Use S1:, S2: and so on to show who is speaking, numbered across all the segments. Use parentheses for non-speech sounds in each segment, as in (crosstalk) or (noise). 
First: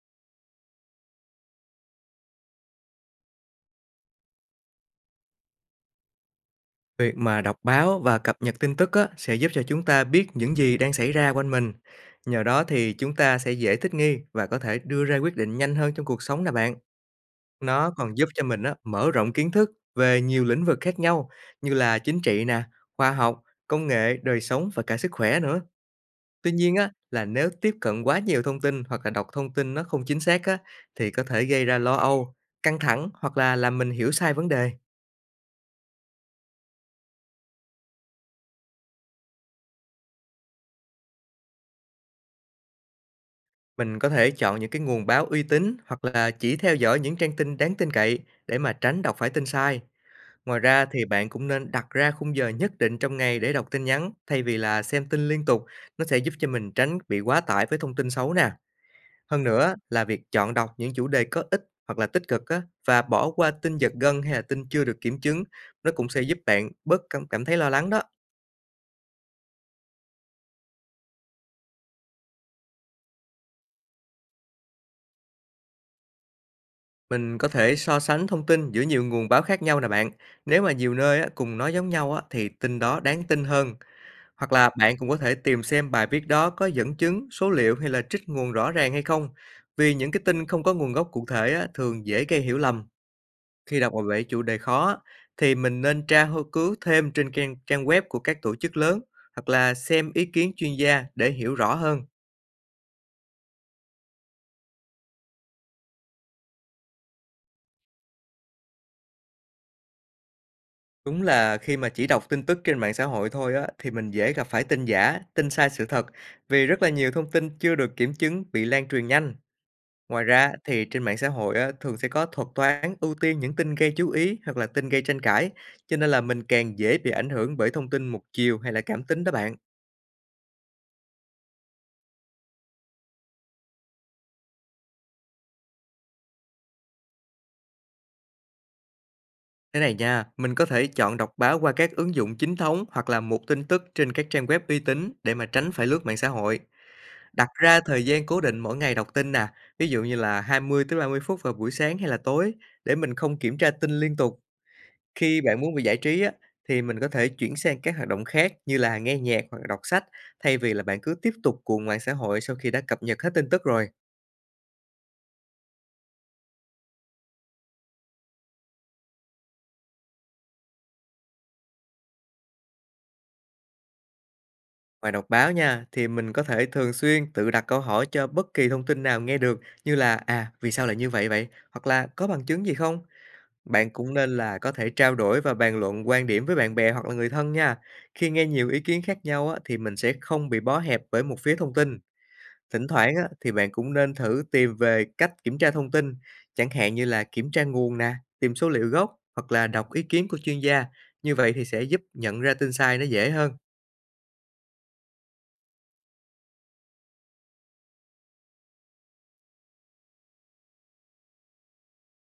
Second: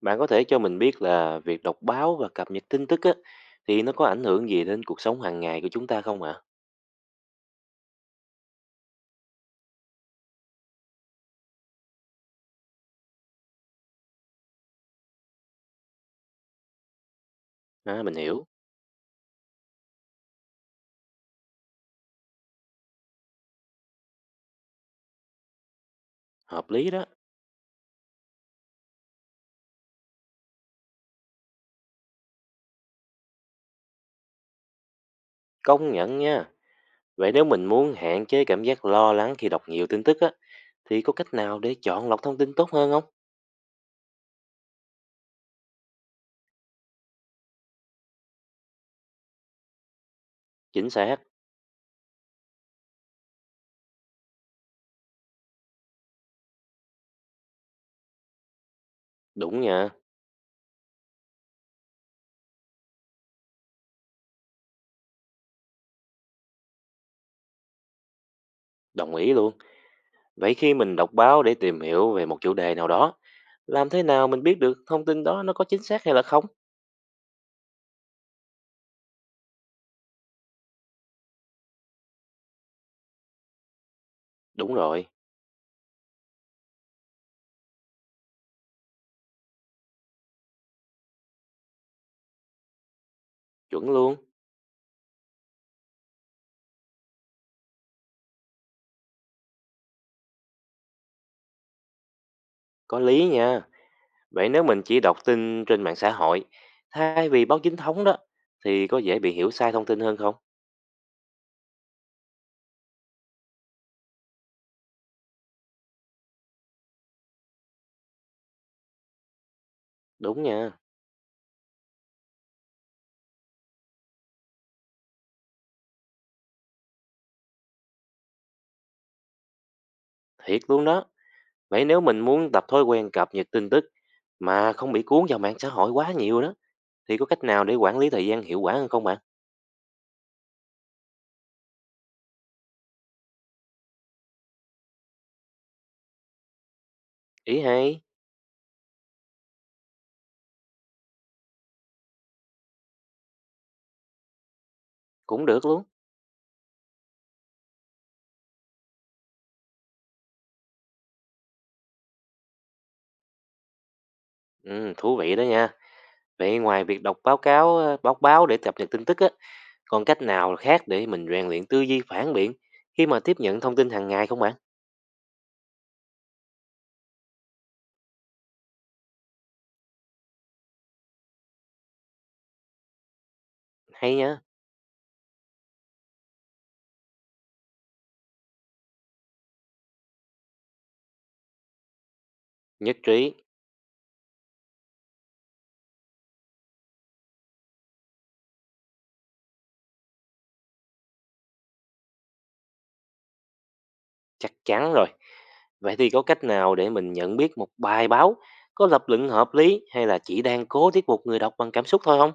S1: Bạn có thể cho mình biết là việc đọc báo và cập nhật tin tức á, thì nó có ảnh hưởng gì đến cuộc sống hàng ngày của chúng ta không ạ?
S2: Việc mà đọc báo và cập nhật tin tức á, sẽ giúp cho chúng ta biết những gì đang xảy ra quanh mình. Nhờ đó thì chúng ta sẽ dễ thích nghi và có thể đưa ra quyết định nhanh hơn trong cuộc sống nè bạn. Nó
S1: À, mình
S2: còn giúp cho
S1: hiểu,
S2: mình á, mở rộng kiến thức về nhiều lĩnh vực khác nhau như là chính trị nè, khoa học, công nghệ, đời sống và cả sức khỏe nữa. Tuy
S1: hợp
S2: nhiên á,
S1: lý đó,
S2: là nếu tiếp cận quá nhiều thông tin hoặc là đọc thông tin nó không chính xác á, thì có thể gây ra lo âu, căng thẳng hoặc là làm mình hiểu sai vấn đề.
S1: công nhận nha. Vậy nếu mình muốn hạn chế cảm giác lo lắng khi đọc nhiều tin tức á, thì có cách nào để chọn lọc thông tin tốt hơn không?
S2: Mình có thể chọn những cái nguồn báo uy tín hoặc là chỉ theo dõi những trang tin đáng tin cậy để mà tránh đọc phải tin sai. Ngoài ra
S1: Chính
S2: thì
S1: xác,
S2: bạn cũng nên đặt ra khung giờ nhất định trong ngày để đọc tin nhắn thay vì là xem tin liên tục. Nó sẽ giúp cho mình tránh bị quá tải với thông tin xấu nè. Hơn
S1: đúng
S2: nữa
S1: nha,
S2: là việc chọn đọc những chủ đề có ích hoặc là tích cực á, và bỏ qua tin giật gân hay là tin chưa được kiểm chứng. Nó cũng sẽ giúp bạn bớt cảm cảm thấy lo lắng đó.
S1: đồng ý luôn. Vậy khi mình đọc báo để tìm hiểu về một chủ đề nào đó, làm thế nào mình biết được thông tin đó nó có chính xác hay là không?
S2: Mình có thể so sánh thông tin giữa nhiều nguồn báo khác nhau nè bạn. Nếu mà nhiều nơi á, cùng nói giống nhau á, thì tin đó đáng tin hơn. Hoặc là
S1: Đúng
S2: bạn
S1: rồi,
S2: cũng có thể tìm xem bài viết đó có dẫn chứng, số liệu hay là trích nguồn rõ ràng hay không. Vì những cái tin không có nguồn gốc cụ thể á, thường dễ gây hiểu lầm. Khi
S1: chuẩn
S2: đọc
S1: luôn,
S2: về chủ đề khó á, thì mình nên tra cứu thêm trên trang trang web của các tổ chức lớn hoặc là xem ý kiến chuyên gia để hiểu rõ hơn.
S1: có lý nha. Vậy nếu mình chỉ đọc tin trên mạng xã hội thay vì báo chính thống đó thì có dễ bị hiểu sai thông tin hơn không?
S2: Đúng là khi mà chỉ đọc tin tức trên mạng xã hội thôi á, thì mình dễ gặp phải tin giả, tin sai sự thật, vì rất là nhiều thông tin chưa được kiểm chứng bị lan truyền nhanh. Ngoài
S1: Đúng
S2: ra
S1: nha,
S2: thì trên mạng xã hội á, thường sẽ có thuật toán ưu tiên những tin gây chú ý hoặc là tin gây tranh cãi, cho nên là mình càng dễ bị ảnh hưởng bởi thông tin một chiều hay là cảm tính đó bạn.
S1: thiệt luôn đó. Vậy nếu mình muốn tập thói quen cập nhật tin tức mà không bị cuốn vào mạng xã hội quá nhiều đó thì có cách nào để quản lý thời gian hiệu quả hơn không bạn?
S2: Thế này nha, mình có thể chọn đọc báo qua các ứng dụng chính thống hoặc là mục tin tức trên các trang web uy tín để mà tránh phải lướt mạng xã hội. Đặt
S1: Ý
S2: ra
S1: hay,
S2: thời gian cố định mỗi ngày đọc tin nè, ví dụ như là 20 tới 30 phút vào buổi sáng hay là tối để mình không kiểm tra tin liên tục. Khi
S1: cũng
S2: bạn
S1: được
S2: muốn bị
S1: luôn.
S2: giải trí á, thì mình có thể chuyển sang các hoạt động khác như là nghe nhạc hoặc là đọc sách thay vì là bạn cứ tiếp tục cuồng mạng xã hội sau khi đã cập nhật hết tin tức rồi.
S1: Ừ, thú vị đó nha. Vậy ngoài việc đọc báo cáo, ờ, báo báo để cập nhật tin tức á, còn cách nào khác để mình rèn luyện tư duy phản biện khi mà tiếp nhận thông tin hàng ngày không bạn?
S2: Ngoài đọc báo nha, thì mình có thể thường xuyên tự đặt câu hỏi cho bất kỳ thông tin nào nghe được, như là à, vì sao lại như vậy vậy? Hoặc là có bằng chứng gì không? Bạn cũng
S1: Hay nha,
S2: nên là có thể trao đổi và bàn luận quan điểm với bạn bè hoặc là người thân nha. Khi nghe nhiều ý kiến khác nhau á, thì mình sẽ không bị bó hẹp bởi một phía thông tin. Thỉnh
S1: nhất
S2: thoảng á,
S1: trí.
S2: thì bạn cũng nên thử tìm về cách kiểm tra thông tin, chẳng hạn như là kiểm tra nguồn nè, tìm số liệu gốc hoặc là đọc ý kiến của chuyên gia. Như vậy thì sẽ giúp nhận ra tin sai nó dễ hơn.
S1: Chắc chắn rồi. Vậy thì có cách nào để mình nhận biết một bài báo có lập luận hợp lý hay là chỉ đang cố thuyết phục người đọc bằng cảm xúc thôi không?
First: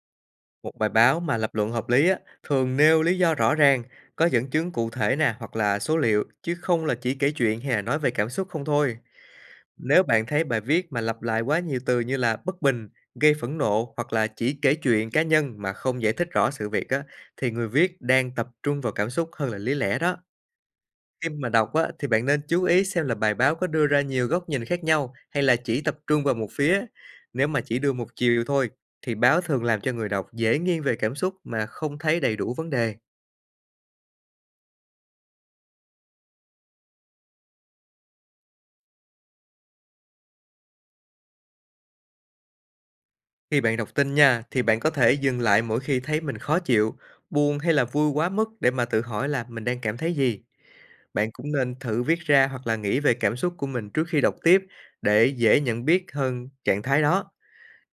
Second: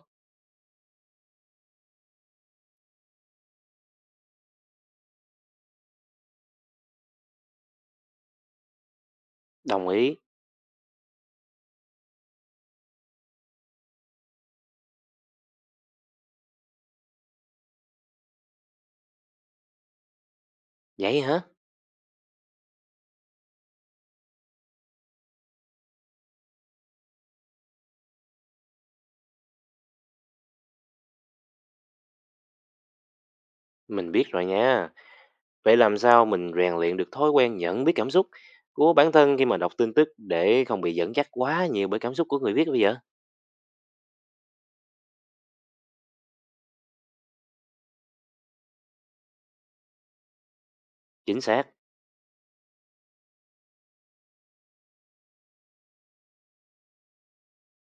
S2: Một bài báo mà lập luận hợp lý á, thường nêu lý do rõ ràng, có dẫn chứng cụ thể nè hoặc là số liệu, chứ không là chỉ kể chuyện hay là nói về cảm xúc không thôi.
S1: Đồng
S2: Nếu
S1: ý.
S2: bạn thấy bài viết mà lặp lại quá nhiều từ như là bất bình, gây phẫn nộ hoặc là chỉ kể chuyện cá nhân mà không giải thích rõ sự việc á, thì người viết đang tập trung vào cảm xúc hơn là lý lẽ đó.
S1: Vậy
S2: Khi
S1: hả?
S2: mà đọc á, thì bạn nên chú ý xem là bài báo có đưa ra nhiều góc nhìn khác nhau hay là chỉ tập trung vào một phía. Nếu mà chỉ đưa một chiều thôi, thì báo thường làm cho người đọc dễ nghiêng về cảm xúc mà không thấy đầy đủ vấn đề.
S1: Mình biết rồi nha. Vậy làm sao mình rèn luyện được thói quen nhận biết cảm xúc của bản thân khi mà đọc tin tức để không bị dẫn dắt quá nhiều bởi cảm xúc của người viết bây giờ?
S2: Khi bạn đọc tin nha, thì bạn có thể dừng lại mỗi khi thấy mình khó chịu, buồn hay là vui quá mức để mà tự hỏi là mình đang cảm thấy gì. Bạn
S1: Chính
S2: cũng
S1: xác,
S2: nên thử viết ra hoặc là nghĩ về cảm xúc của mình trước khi đọc tiếp để dễ nhận biết hơn trạng thái đó.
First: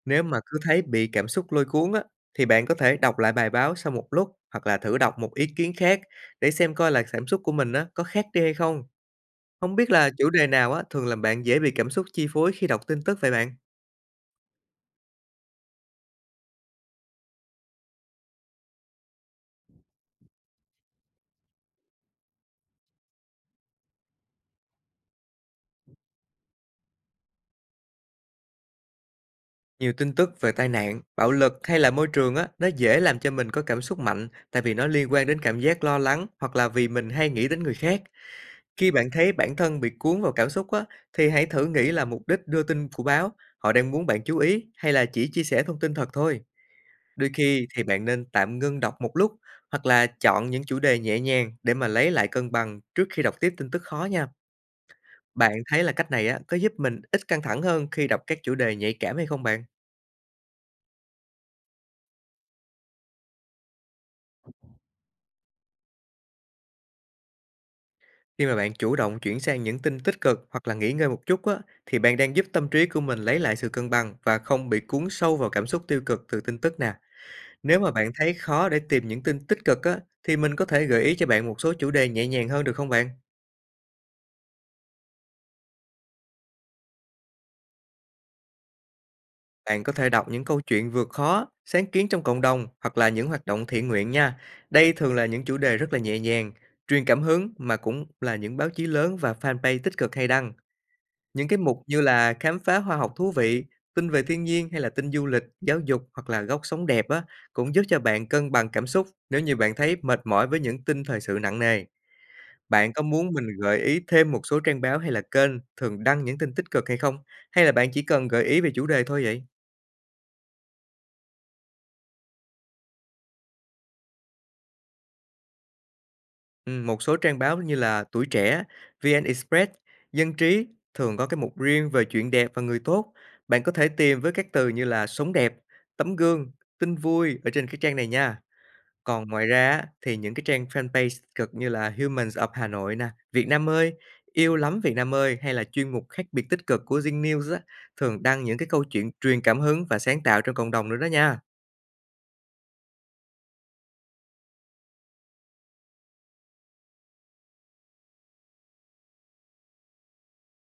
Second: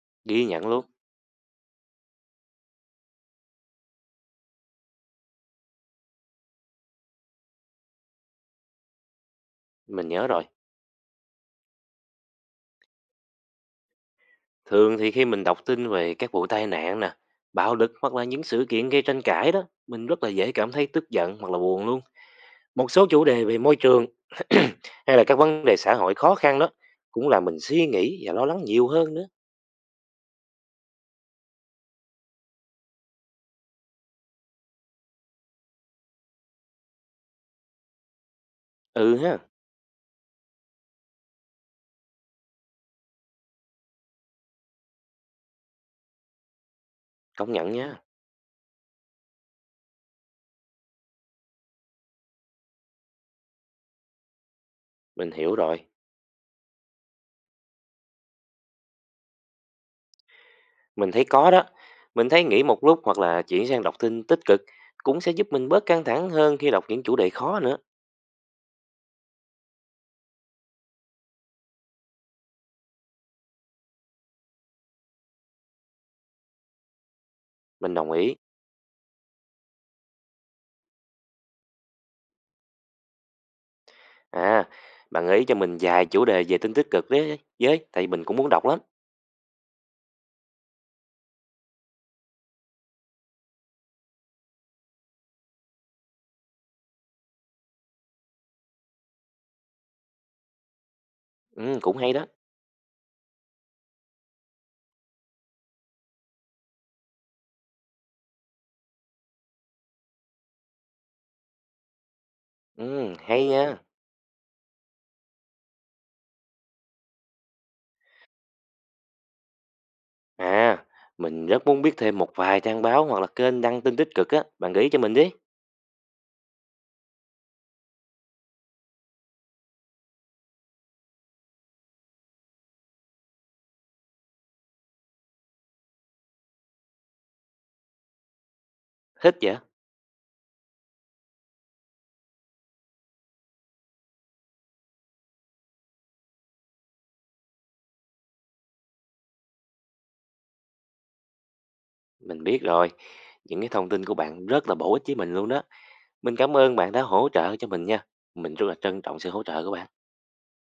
S2: Nếu mà
S1: ghi
S2: cứ
S1: nhận
S2: thấy
S1: luôn.
S2: bị cảm xúc lôi cuốn á, thì bạn có thể đọc lại bài báo sau một lúc hoặc là thử đọc một ý kiến khác để xem coi là cảm xúc của mình á, có khác đi hay không. Không biết
S1: Mình
S2: là
S1: nhớ
S2: chủ
S1: rồi.
S2: đề nào á, thường làm bạn dễ bị cảm xúc chi phối khi đọc tin tức vậy bạn?
S1: Thường thì khi mình đọc tin về các vụ tai nạn nè, bạo lực hoặc là những sự kiện gây tranh cãi đó, mình rất là dễ cảm thấy tức giận hoặc là buồn luôn. Một số chủ đề về môi trường (clears throat) hay là các vấn đề xã hội khó khăn đó cũng làm mình suy nghĩ và lo lắng nhiều hơn nữa.
S2: Nhiều tin tức về tai nạn, bạo lực hay là môi trường á, nó dễ làm cho mình có cảm xúc mạnh, tại vì nó liên quan đến cảm giác lo lắng hoặc là vì mình hay nghĩ đến người khác. Khi bạn
S1: Ừ
S2: thấy
S1: ha,
S2: bản thân bị cuốn vào cảm xúc á, thì hãy thử nghĩ là mục đích đưa tin của báo, họ đang muốn bạn chú ý hay là chỉ chia sẻ thông tin thật thôi. Đôi
S1: công
S2: khi
S1: nhận, Ừ,
S2: thì
S1: nha,
S2: bạn nên tạm ngưng đọc một lúc hoặc là chọn những chủ đề nhẹ nhàng để mà lấy lại cân bằng trước khi đọc tiếp tin tức khó nha.
S1: mình
S2: Bạn
S1: hiểu
S2: thấy
S1: rồi.
S2: là cách này á có giúp mình ít căng thẳng hơn khi đọc các chủ đề nhạy cảm hay không bạn?
S1: Mình thấy có đó. Mình thấy nghĩ một lúc hoặc là chuyển sang đọc tin tích cực cũng sẽ giúp mình bớt căng thẳng hơn khi đọc những chủ đề khó nữa.
S2: Khi mà bạn chủ động chuyển sang những tin tích cực hoặc là nghỉ ngơi một chút á, thì bạn đang giúp tâm trí của mình lấy lại sự cân bằng và không bị cuốn sâu vào cảm xúc tiêu cực từ tin tức nè. Nếu mà
S1: Mình đồng
S2: bạn thấy
S1: ý.
S2: khó để tìm những tin tích cực á, thì mình có thể gợi ý cho bạn một số chủ đề nhẹ nhàng hơn được không bạn?
S1: À, bạn gợi ý cho mình vài chủ đề về tin tích cực đấy với, tại vì mình cũng muốn đọc lắm.
S2: Bạn có thể đọc những câu chuyện vượt khó, sáng kiến trong cộng đồng hoặc là những hoạt động thiện nguyện nha. Đây thường là những chủ đề rất là nhẹ nhàng, truyền cảm hứng mà cũng là những báo chí lớn và fanpage tích cực hay đăng. Những cái
S1: Ừ,
S2: mục
S1: cũng
S2: như
S1: hay đó.
S2: là khám phá hoa học thú vị, tin về thiên nhiên hay là tin du lịch, giáo dục hoặc là góc sống đẹp á, cũng giúp cho bạn cân bằng cảm xúc nếu như bạn thấy mệt mỏi với những tin thời sự nặng nề. Bạn có
S1: Ừ,
S2: muốn mình
S1: hay nha.
S2: gợi ý thêm một số trang báo hay là kênh thường đăng những tin tích cực hay không? Hay là bạn chỉ cần gợi ý về chủ đề thôi vậy?
S1: À, mình rất muốn biết thêm một vài trang báo hoặc là kênh đăng tin tích cực á, bạn gợi ý cho mình đi.
S2: Một số trang báo như là Tuổi Trẻ, VN Express, Dân Trí thường có cái mục riêng về chuyện đẹp và người tốt. Bạn có thể tìm với các từ như là sống đẹp, tấm gương, tin vui ở trên cái trang này nha. Còn
S1: Thích
S2: ngoài
S1: vậy?
S2: ra á, thì những cái trang fanpage cực như là Humans of Hà Nội nè, Việt Nam ơi, Yêu lắm Việt Nam ơi hay là chuyên mục khác biệt tích cực của Zing News á, thường đăng những cái câu chuyện truyền cảm hứng và sáng tạo trong cộng đồng nữa đó nha.
S1: Mình biết rồi. Những cái thông tin của bạn rất là bổ ích với mình luôn đó. Mình cảm ơn bạn đã hỗ trợ cho mình nha. Mình rất là trân trọng sự hỗ trợ của bạn.